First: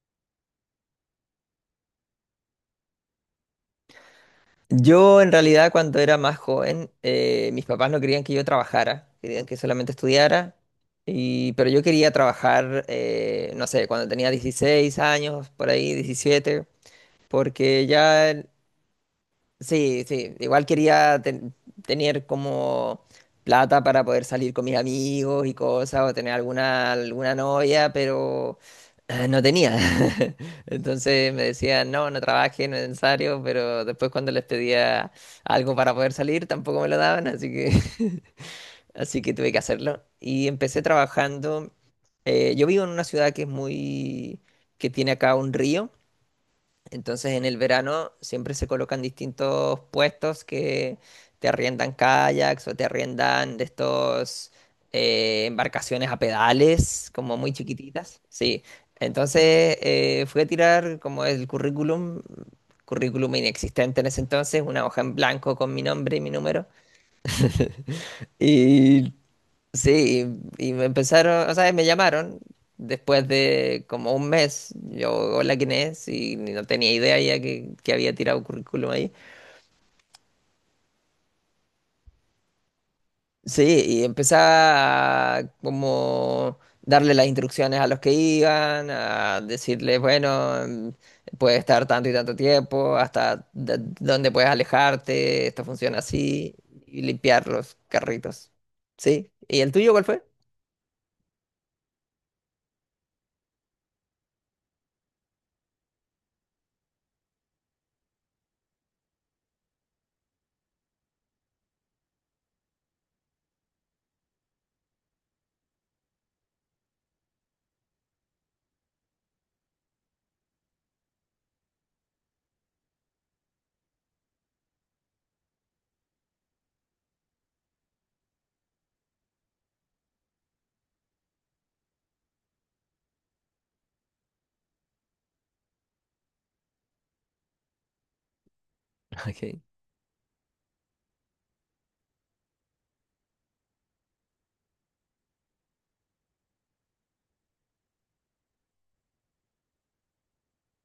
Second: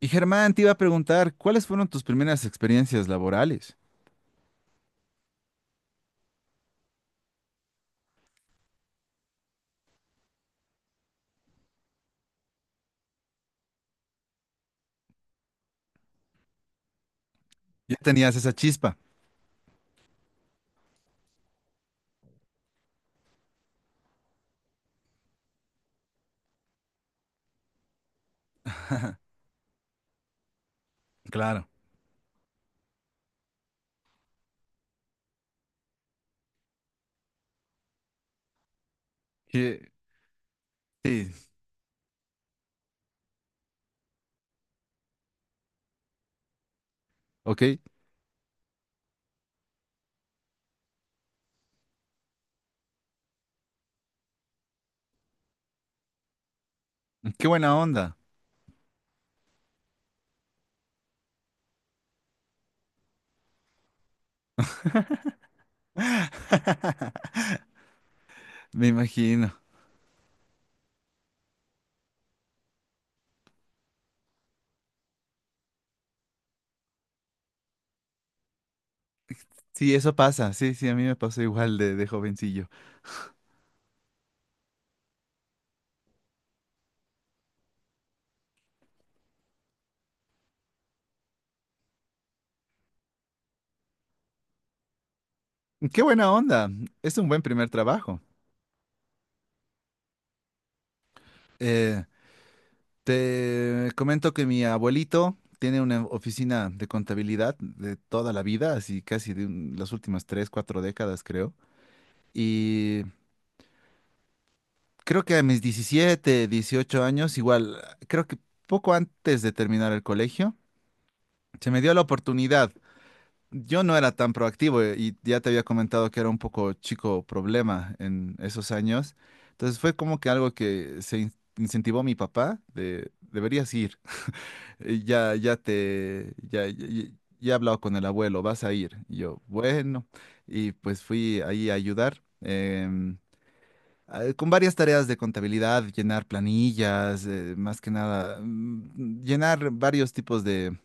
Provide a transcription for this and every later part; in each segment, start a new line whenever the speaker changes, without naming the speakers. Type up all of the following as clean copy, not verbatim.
Y Germán, te iba a preguntar, ¿cuáles fueron tus primeras experiencias laborales?
Yo en realidad cuando era más joven, mis papás no querían que yo trabajara, querían que solamente estudiara, pero yo quería trabajar, no sé, cuando tenía 16 años, por ahí 17 porque
Ya tenías
ya.
esa chispa.
Sí, sí, igual quería tener como plata para poder salir con mis amigos y cosas, o tener alguna novia, pero no tenía. Entonces me
Claro.
decían, no, no trabajes, no es necesario, pero después cuando les pedía algo para poder salir, tampoco me lo daban, así que, así que tuve que
Que-
hacerlo. Y empecé
Sí,
trabajando. Yo vivo en una ciudad que es que tiene acá un río. Entonces en el
ok.
verano siempre se colocan distintos puestos que te arriendan kayaks o te arriendan de estos embarcaciones a pedales, como
Qué
muy
buena onda.
chiquititas. Sí. Entonces fui a tirar como el currículum, currículum inexistente en ese entonces, una hoja en blanco con mi nombre y mi número.
Me
Y
imagino.
sí, y me empezaron, o sea, me llamaron después de como un mes. Yo, hola, ¿quién es? Y no tenía idea ya que había tirado currículum ahí.
Sí, eso pasa. Sí, sí, a mí me pasó igual de jovencillo.
Sí, y empezaba a como darle las instrucciones a los que iban, a decirles, bueno, mm, puedes estar tanto y tanto tiempo, hasta dónde puedes alejarte, esto funciona
Qué buena
así,
onda.
y
Es un buen
limpiar
primer
los
trabajo.
carritos. Sí, ¿y el tuyo cuál fue?
Eh, Te comento que mi abuelito tiene una oficina de contabilidad de toda la vida, así casi las últimas 3, 4 décadas, creo. Y creo que a mis 17, 18 años, igual, creo que poco antes de terminar el colegio, se me dio la oportunidad. Yo no era tan proactivo, y ya te había comentado que era un poco chico problema en esos años. Entonces fue como que algo que incentivó mi papá de deberías ir. Ya, ya te, ya, ya, ya- ya he hablado con el abuelo, vas a ir. Y yo, bueno, y pues fui ahí a ayudar con varias tareas de contabilidad, llenar planillas, más que nada, llenar varios tipos de,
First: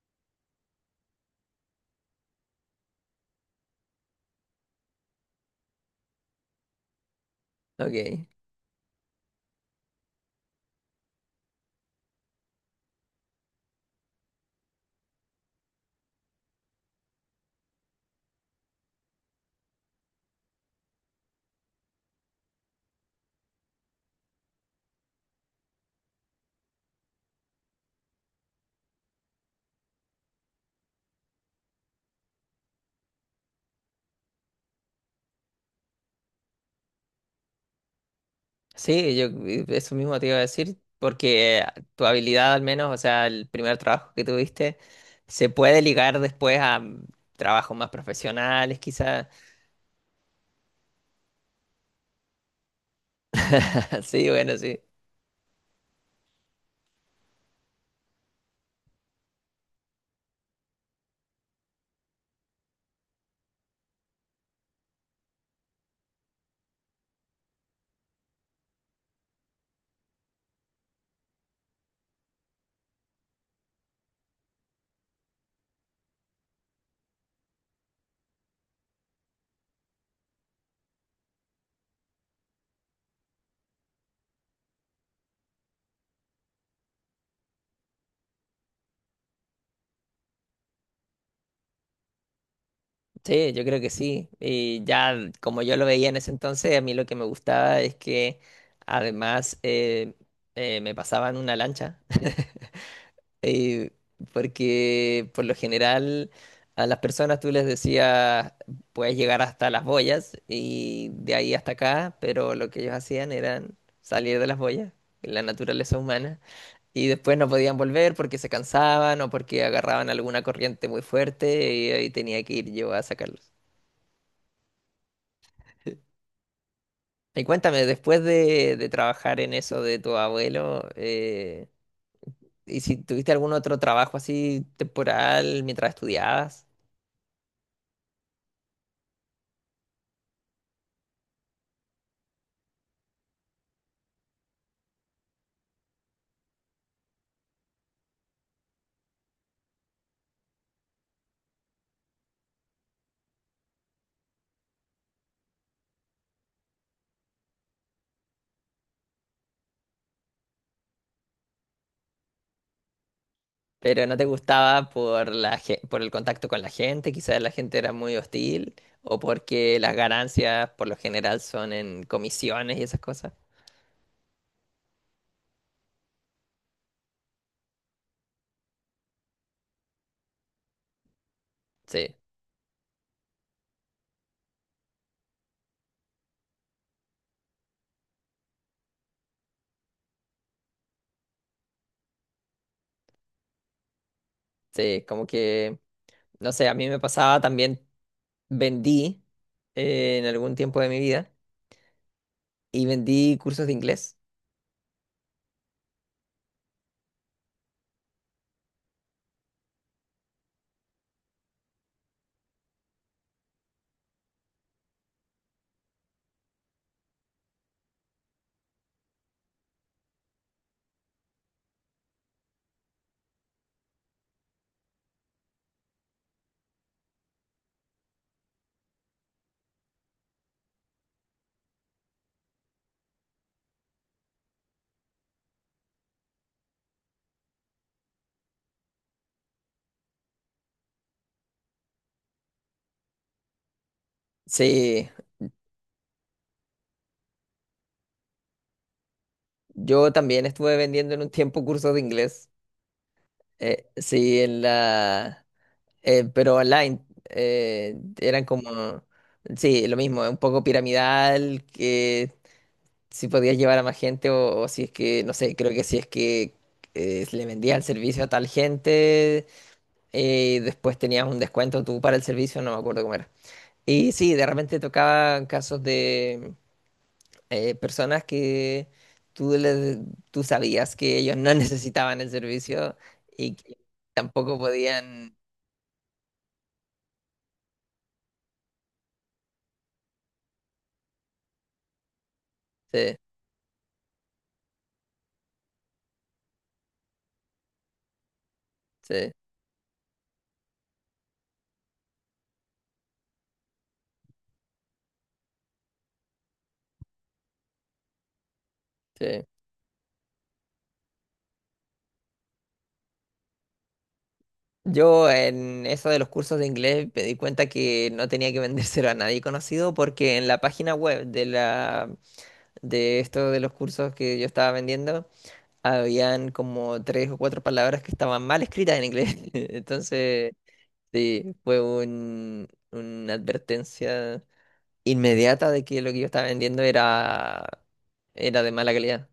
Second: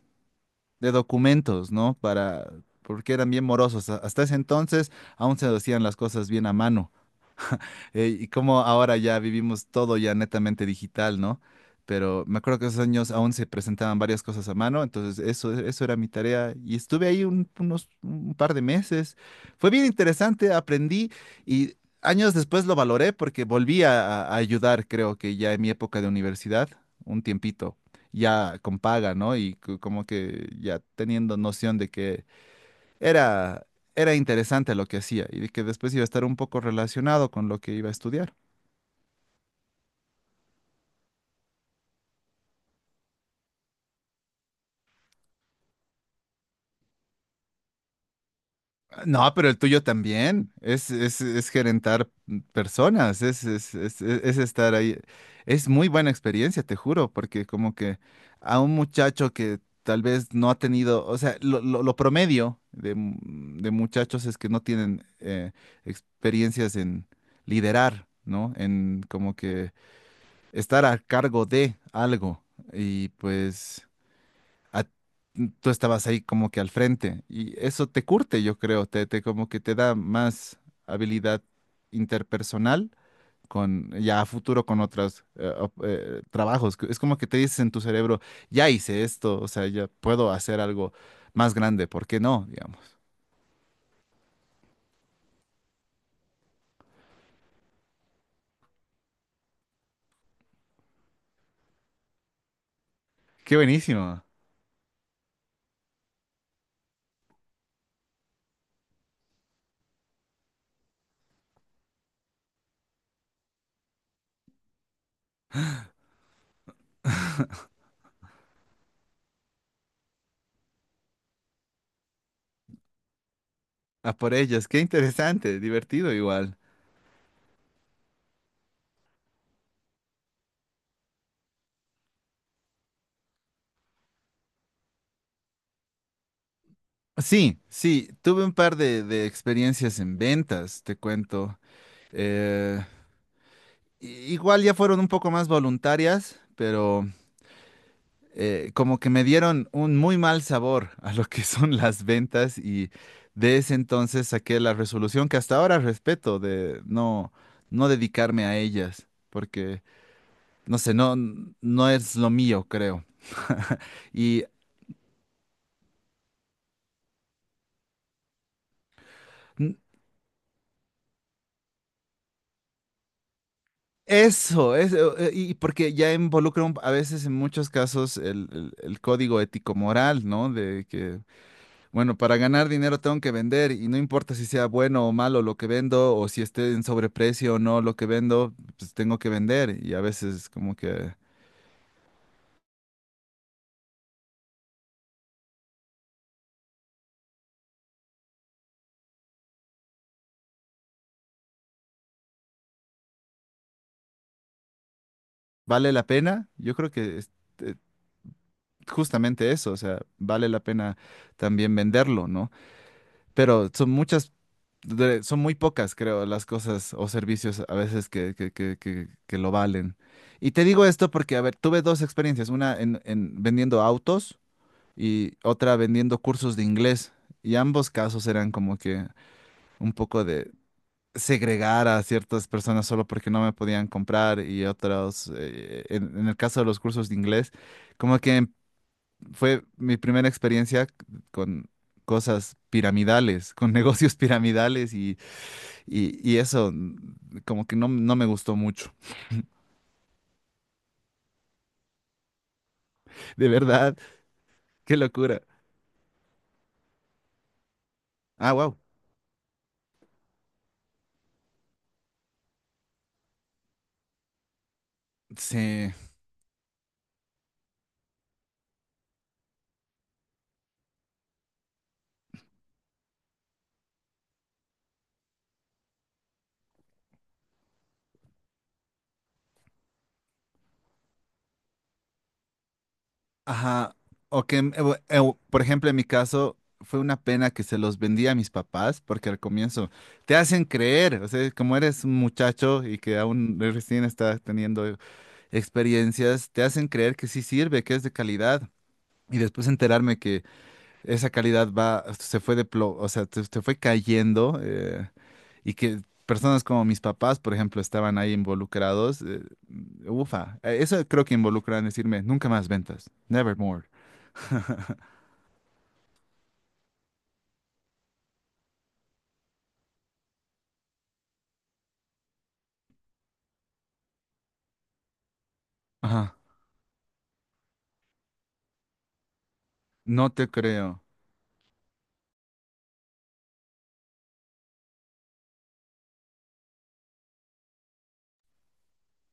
de documentos, ¿no? Para, porque eran bien morosos. Hasta ese entonces aún se hacían las cosas bien a mano.
Ok. Ok.
Y como ahora ya vivimos todo ya netamente digital, ¿no? Pero me acuerdo que esos años aún se presentaban varias cosas a mano, entonces eso era mi tarea y estuve ahí un- unos un par de meses. Fue bien interesante, aprendí, y años después lo valoré porque volví a ayudar, creo que ya en mi época de universidad, un tiempito, ya con paga, ¿no? Y como que ya teniendo noción de que era, era interesante lo que hacía y de que después iba a estar un poco relacionado con lo que iba a estudiar.
Sí, yo eso mismo te iba a decir, porque tu habilidad al menos, o sea, el primer trabajo que tuviste, se puede ligar después a trabajos más profesionales, quizás.
No, pero el tuyo también. Es gerentar personas, es, es, es, es-
Sí,
es
bueno,
estar
sí.
ahí. Es muy buena experiencia, te juro, porque como que a un muchacho que tal vez no ha tenido, o sea, lo promedio de muchachos es que no tienen experiencias en liderar, ¿no? En como que estar a cargo de algo. Y pues a- tú estabas ahí como que al frente y eso te curte, yo creo, te como que te da más habilidad interpersonal con, ya a futuro, con otros trabajos. Es como que te dices en tu cerebro, ya hice esto, o sea, ya puedo hacer algo más grande, ¿por qué no? Digamos.
Sí, yo creo que sí. Y ya como yo lo veía en ese entonces, a mí lo que me gustaba es que además me pasaban una lancha.
Qué
Eh,
buenísimo.
porque por lo general a las personas tú les decías, puedes llegar hasta las boyas y de ahí hasta acá, pero lo que ellos hacían era salir de las boyas, la naturaleza humana, y después no podían volver porque se cansaban o porque agarraban alguna corriente muy fuerte y ahí tenía que ir yo a sacarlos.
A por ellas, qué interesante, divertido igual.
Y cuéntame, después de trabajar en eso de tu abuelo, ¿y si tuviste algún otro trabajo así temporal mientras estudiabas?
Sí, sí, tuve un par de experiencias en ventas, te cuento. Eh, i- Igual ya fueron un poco más voluntarias, pero como que me dieron un muy mal sabor a lo que son las ventas, y de ese entonces saqué la resolución que hasta ahora respeto de no dedicarme a ellas, porque no sé, no es lo mío, creo.
Pero no te
Y
gustaba por por el contacto con la gente, quizás la gente era muy hostil, o
n-
porque las ganancias por lo general son en comisiones y esas cosas.
eso, y porque ya involucra a veces, en muchos casos, el, el código ético-moral, ¿no? De que bueno,
Sí,
para ganar dinero tengo que vender, y no importa si sea bueno o malo lo que vendo, o si esté en sobreprecio o no lo que vendo, pues tengo que vender, y a veces como que
sí, como que, no sé, a mí me pasaba también, vendí en algún tiempo de mi vida y vendí cursos de inglés.
vale la pena. Yo creo que es, eh, justamente eso, o sea, vale la pena también venderlo, ¿no? Pero son muy pocas, creo, las cosas o servicios a veces que lo valen. Y te digo esto porque, a ver, tuve dos experiencias, una en vendiendo autos y otra vendiendo cursos de inglés. Y ambos casos eran como que un poco de segregar a ciertas personas solo porque no me podían comprar, y otros, en el caso de los cursos de inglés, como que fue mi primera experiencia con cosas piramidales, con negocios piramidales,
Sí,
y y eso como que no me gustó mucho.
yo también estuve vendiendo en un tiempo cursos de inglés.
De verdad,
Sí, en
qué locura.
la... pero online. Eran
Ah, wow.
como, sí, lo mismo, un poco piramidal, que si podías llevar a más gente o si es que, no sé, creo que
Sí.
si es que le vendías el servicio a tal gente y después tenías un descuento tú para el servicio, no me acuerdo cómo era. Y sí, de repente tocaban casos de personas que tú, les- tú sabías que ellos no necesitaban el servicio y que
Ajá, o que,
tampoco podían...
por ejemplo, en mi caso, fue una pena que se los vendía a mis papás, porque al comienzo te hacen creer, o sea, como eres un muchacho y
Sí,
que aún recién estás teniendo experiencias, te hacen creer que sí sirve, que es de calidad.
sí.
Y después enterarme que esa calidad va, se fue de plo- o sea, te fue cayendo, y que personas como mis papás, por ejemplo, estaban ahí involucrados.
Sí.
Ufa. Eso creo que involucran decirme: nunca más ventas, never more.
Yo en eso de los cursos de inglés me di cuenta que no tenía que vendérselo a nadie conocido porque en la página web de la de esto de los cursos que yo estaba vendiendo
Ajá,
habían como tres o cuatro palabras que estaban mal escritas en inglés.
no te
Entonces,
creo.
sí, fue un, una advertencia inmediata de que lo que yo estaba vendiendo era era de mala calidad.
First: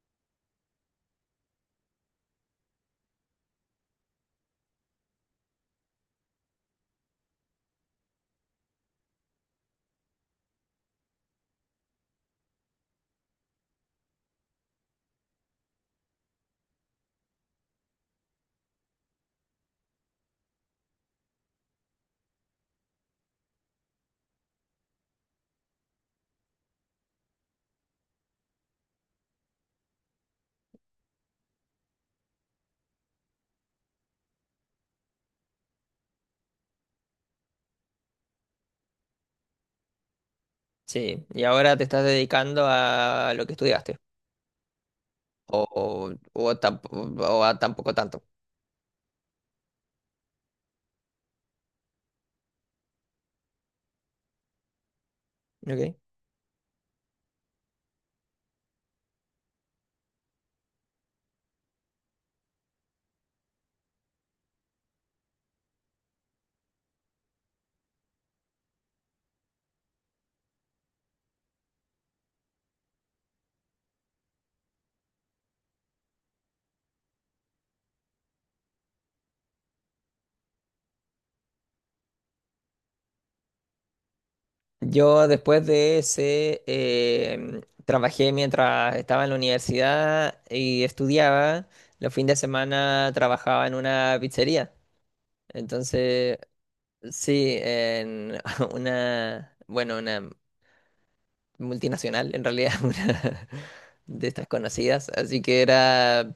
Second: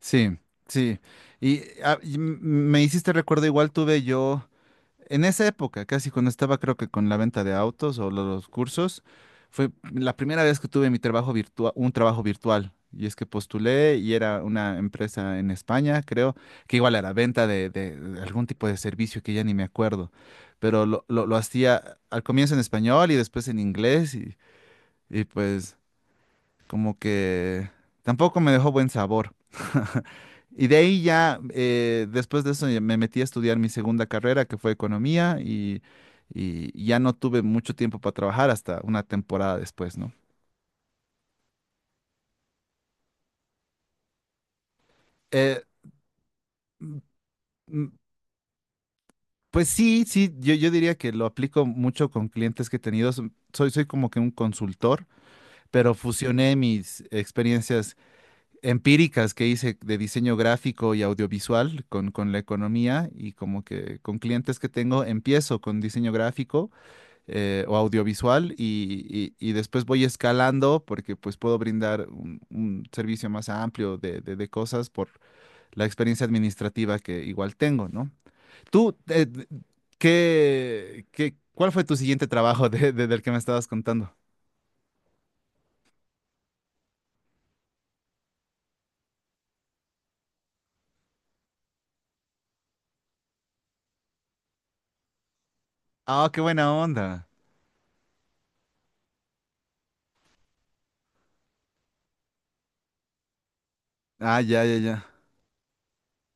Sí, sí. Y, me hiciste recuerdo, igual tuve yo, en esa época, casi cuando estaba, creo que con la venta de autos o los cursos, fue la primera vez que tuve mi trabajo virtual, un trabajo virtual. Y es que postulé y era una empresa en España, creo, que igual era venta de algún tipo de servicio que ya ni me acuerdo. Pero lo hacía al comienzo en español y después en inglés, y pues como que tampoco me dejó buen sabor. Y de ahí ya, después de eso, ya me metí a estudiar mi segunda carrera, que fue economía, y ya no tuve mucho tiempo para trabajar hasta una temporada después, ¿no?
Sí, y ahora te estás dedicando a lo que estudiaste o
Eh,
o, o tamp- o a
mm,
tampoco tanto.
pues sí, sí, yo diría que lo aplico mucho con clientes que he tenido. Soy como que un consultor, pero
¿Ok?
fusioné mis experiencias empíricas que hice de diseño gráfico y audiovisual con la economía, y como que con clientes que tengo empiezo con diseño gráfico o audiovisual, y y después voy escalando porque pues puedo brindar un servicio más amplio de cosas por la experiencia administrativa que igual tengo, ¿no? Tú, ¿cuál fue tu siguiente trabajo del que me estabas contando?
Yo después de ese trabajé mientras estaba en la universidad y estudiaba. Los fines de semana trabajaba en una pizzería.
Ah,
Entonces,
qué buena onda.
sí, en una, bueno, una multinacional en realidad, una de
Ah,
estas
ya, ya, ya.
conocidas. Así que era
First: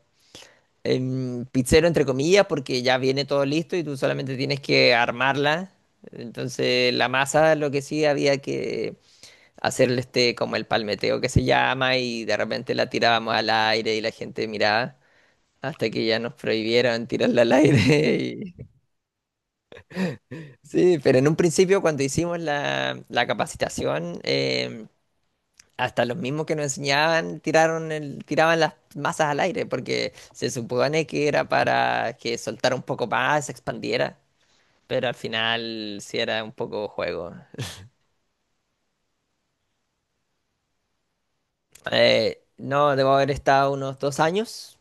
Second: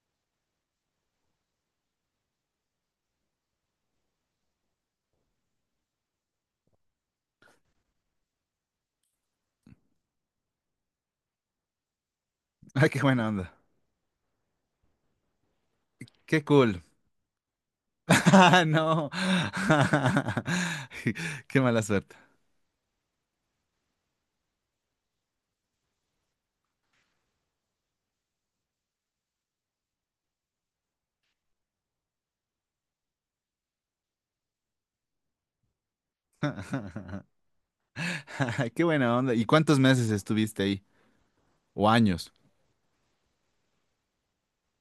pizzero entre comillas porque ya viene todo listo y tú solamente tienes que armarla. Entonces, la masa, lo que sí había que hacerle este como el palmeteo que se llama y de repente la
Ah, qué buena
tirábamos al
onda.
aire y la gente miraba hasta que ya nos
Qué cool.
prohibieron tirarla al aire. Y
Ah, no.
sí, pero en un
Qué
principio
mala
cuando
suerte.
hicimos la capacitación, hasta los mismos que nos enseñaban tiraron tiraban las masas al aire porque se supone que era para que soltara un poco más, se expandiera, pero al final sí era un poco juego.
Qué buena onda. ¿Y cuántos meses estuviste ahí? ¿O años?
No, debo haber estado unos 2 años.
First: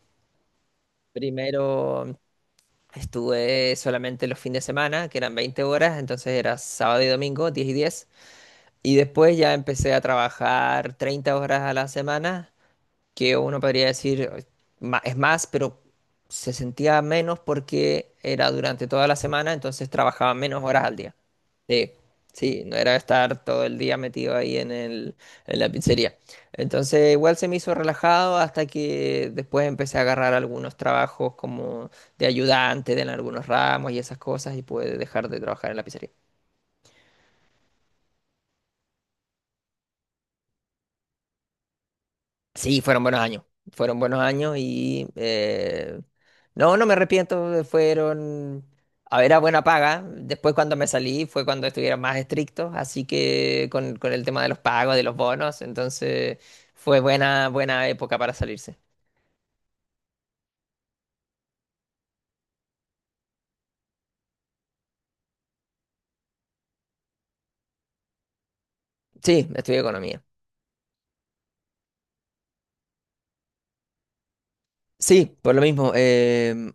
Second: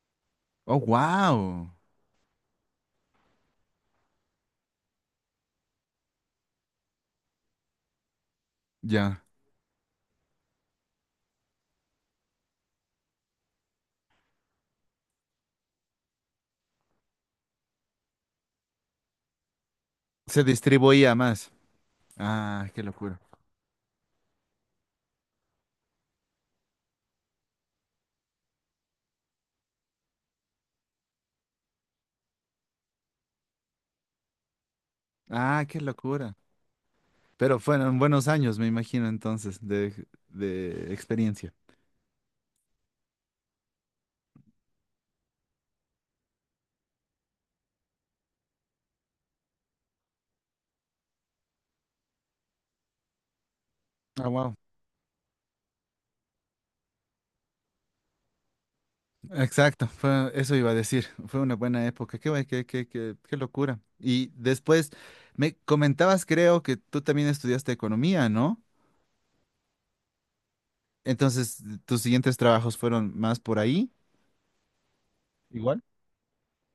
Oh, wow.
Primero estuve solamente los fines de semana, que eran 20 horas, entonces era sábado y domingo, 10 y 10. Y
Ya.
después ya empecé a trabajar 30 horas a la semana, que uno podría decir, es más, pero se sentía menos porque era durante toda la semana, entonces trabajaba
Se
menos horas al día.
distribuía más.
Sí, sí,
Ah,
no
qué
era
locura.
estar todo el día metido ahí en el, en la pizzería. Entonces igual se me hizo relajado hasta que después empecé a agarrar algunos trabajos como de ayudante en algunos ramos y esas cosas y pude dejar de
Ah,
trabajar en
qué
la pizzería.
locura. Pero fueron buenos años, me imagino, entonces, de experiencia.
Sí, fueron buenos años. Fueron buenos años y no, no me arrepiento. Fueron, a ver, a buena paga. Después cuando me salí fue cuando estuvieron más estrictos, así que con el tema de
Ah,
los pagos, de los bonos, entonces fue buena, buena época para salirse.
exacto, eso iba a decir. Fue una buena época. Qué, bu- qué, qué, qué, qué locura. Y después me comentabas, creo que tú también estudiaste economía, ¿no?
Sí, estudié economía.
Entonces, tus siguientes trabajos fueron más por ahí.
Sí, por lo
Igual.
mismo.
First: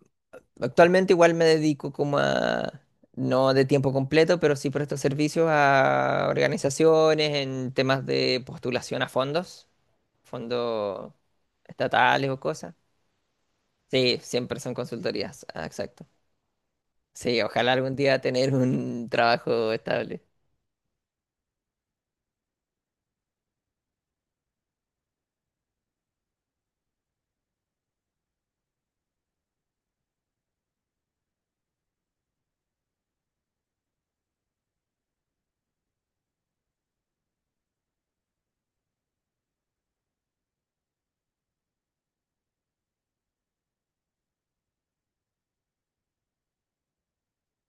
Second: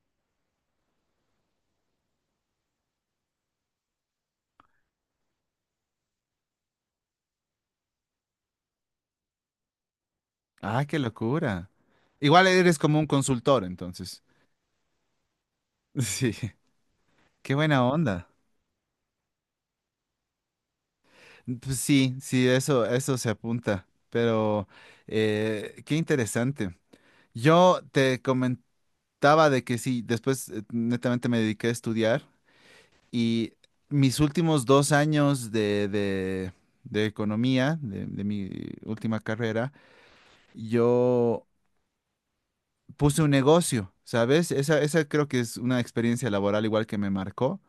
Actualmente igual me dedico como a, no de tiempo completo, pero sí presto servicios a organizaciones en temas de postulación a fondos.
Ah, qué
fondos
locura.
estatales o
Igual
cosas.
eres como un consultor,
Sí,
entonces.
siempre son consultorías, exacto.
Sí,
Sí,
qué
ojalá
buena
algún día
onda.
tener un trabajo estable.
Pues sí, sí, eso se apunta. Pero qué interesante. Yo te comentaba de que sí, después netamente me dediqué a estudiar. Y mis últimos 2 años de economía, de mi última carrera, yo puse un negocio, ¿sabes? Esa creo que es una experiencia laboral igual que me marcó.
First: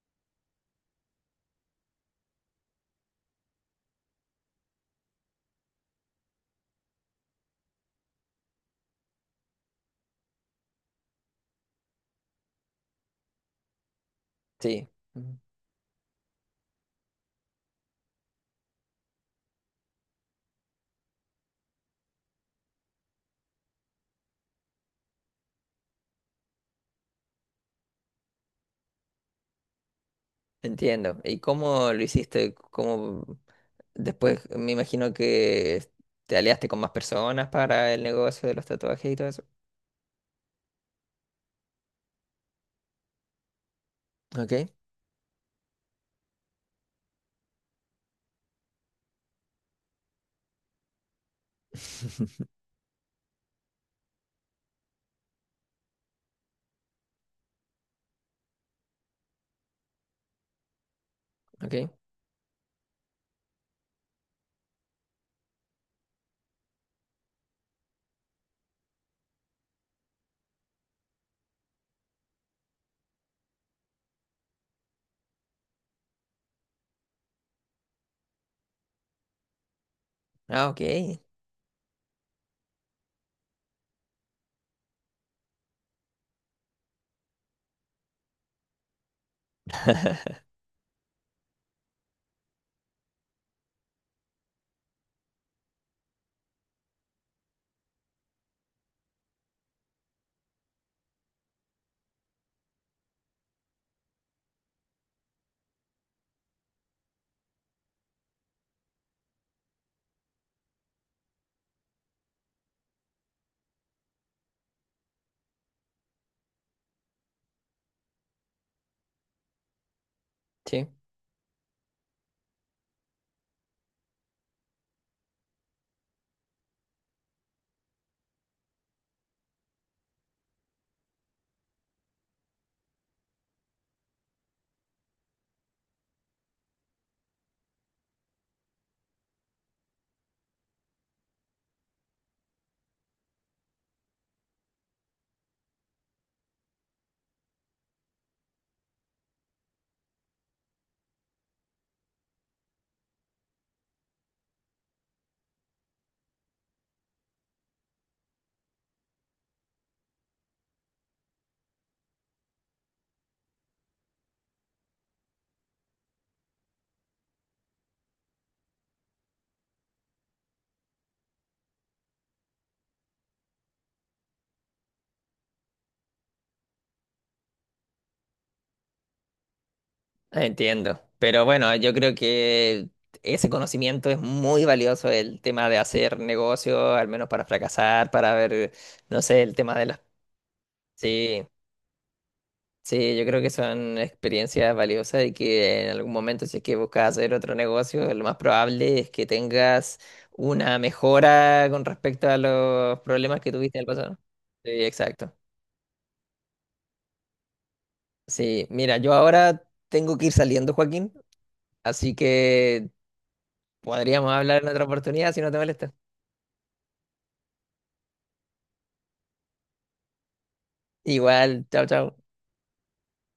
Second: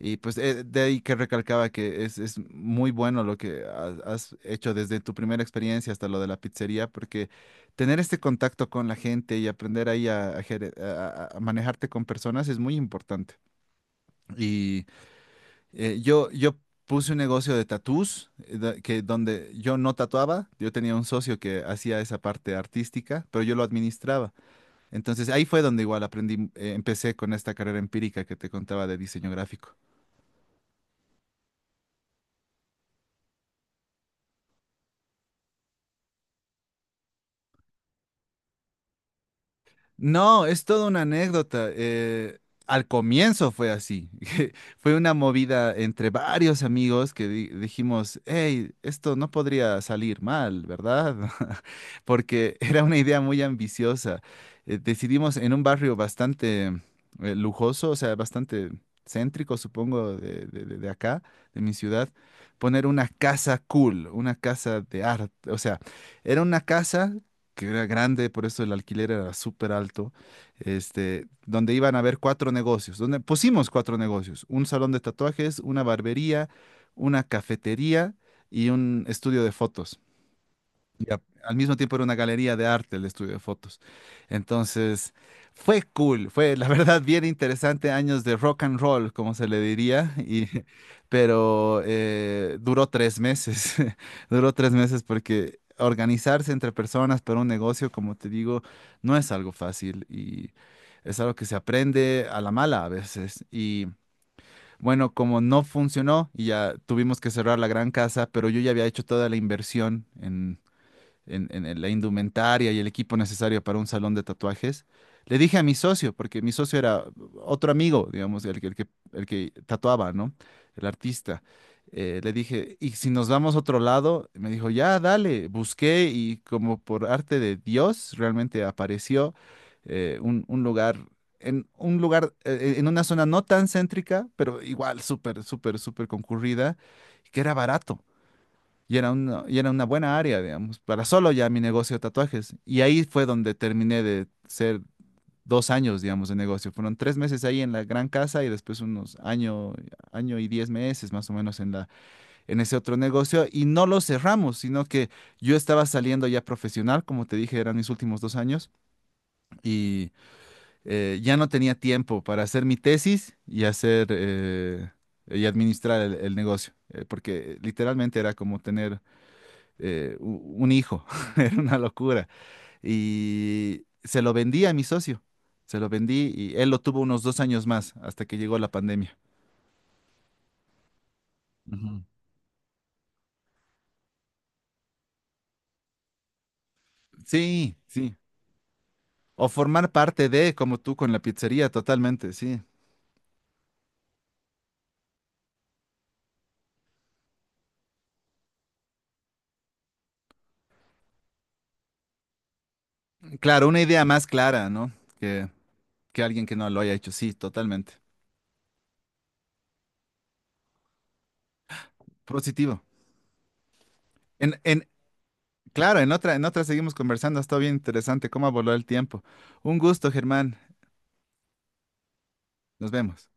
Y pues de ahí que recalcaba que es muy bueno lo que has hecho desde tu primera experiencia hasta lo de la pizzería, porque tener este contacto con la gente y aprender ahí a gere- a manejarte con personas es muy importante. Y
Sí, ujú.
yo puse un negocio de tatús, da- que donde yo no tatuaba, yo tenía un socio que hacía esa parte artística, pero yo lo administraba. Entonces ahí fue donde igual aprendí, empecé con esta carrera empírica que te contaba de diseño gráfico.
Entiendo. ¿Y cómo lo hiciste? ¿Cómo después me imagino que te aliaste con más personas para el negocio de los tatuajes y todo eso?
No, es toda una anécdota. Al comienzo fue así.
Ok.
Fue una movida entre varios amigos que dijimos, hey, esto no podría salir mal, ¿verdad? Porque era una idea muy ambiciosa. Decidimos en un barrio bastante lujoso, o sea, bastante céntrico, supongo, de acá, de mi
Ok.
ciudad, poner una casa cool, una casa de arte. O sea, era una casa que era grande, por eso el alquiler era súper alto, este, donde iban a haber cuatro negocios, donde pusimos cuatro negocios: un salón de tatuajes, una barbería, una cafetería y un estudio de fotos,
Ah, ok.
y al mismo tiempo era una galería de arte el estudio de fotos. Entonces, fue cool, fue la verdad bien interesante, años de rock and roll, como se le diría, y pero duró 3 meses, duró 3 meses, porque organizarse entre personas para un negocio, como te digo, no es algo fácil, y es algo que se aprende a la mala a veces. Y bueno, como no funcionó y ya tuvimos que cerrar la gran casa, pero yo ya había hecho toda la inversión en la indumentaria y el equipo necesario para un salón de tatuajes, le dije a mi socio, porque mi socio era otro amigo, digamos, el que tatuaba, ¿no? El
Sí.
artista. Le dije, ¿y si nos vamos a otro lado? Me dijo, ya, dale. Busqué y, como por arte de Dios, realmente apareció eh, un, un lugar, un lugar, en una zona no tan céntrica, pero igual súper, súper, súper concurrida, que era barato. Y era una buena área, digamos, para solo ya mi negocio de tatuajes. Y ahí fue donde terminé de ser 2 años, digamos, de negocio. Fueron 3 meses ahí en la gran casa y después año y 10 meses más o menos en la, en ese otro negocio. Y no lo cerramos, sino que yo estaba saliendo ya profesional, como te dije, eran mis últimos 2 años, y ya no tenía tiempo para hacer mi tesis y hacer y administrar el negocio, porque literalmente era como tener un hijo. Era una locura. Y se lo vendí a mi socio, se lo vendí y él lo tuvo unos 2 años más hasta que llegó la pandemia.
Entiendo, pero bueno, yo
Ujú.
creo que ese conocimiento es muy valioso, el tema de hacer negocio, al menos para
Sí,
fracasar,
sí.
para ver, no sé,
O
el tema
formar
de las...
parte de, como tú con la
Sí,
pizzería, totalmente, sí.
sí, yo creo que son experiencias valiosas y que en algún momento si es que buscas hacer otro negocio, lo más probable es que tengas una mejora con respecto a los problemas que
Claro,
tuviste
una
en el
idea
pasado.
más clara,
Sí,
¿no?
exacto.
Que, que alguien que no lo haya hecho, sí, totalmente.
Sí, mira, yo ahora tengo que ir saliendo, Joaquín, así
Positivo.
que... Podríamos hablar en otra
En,
oportunidad si no te molesta.
claro, en otra seguimos conversando, ha estado bien interesante cómo voló el tiempo. Un gusto, Germán.
Igual, chao, chao.
Nos vemos.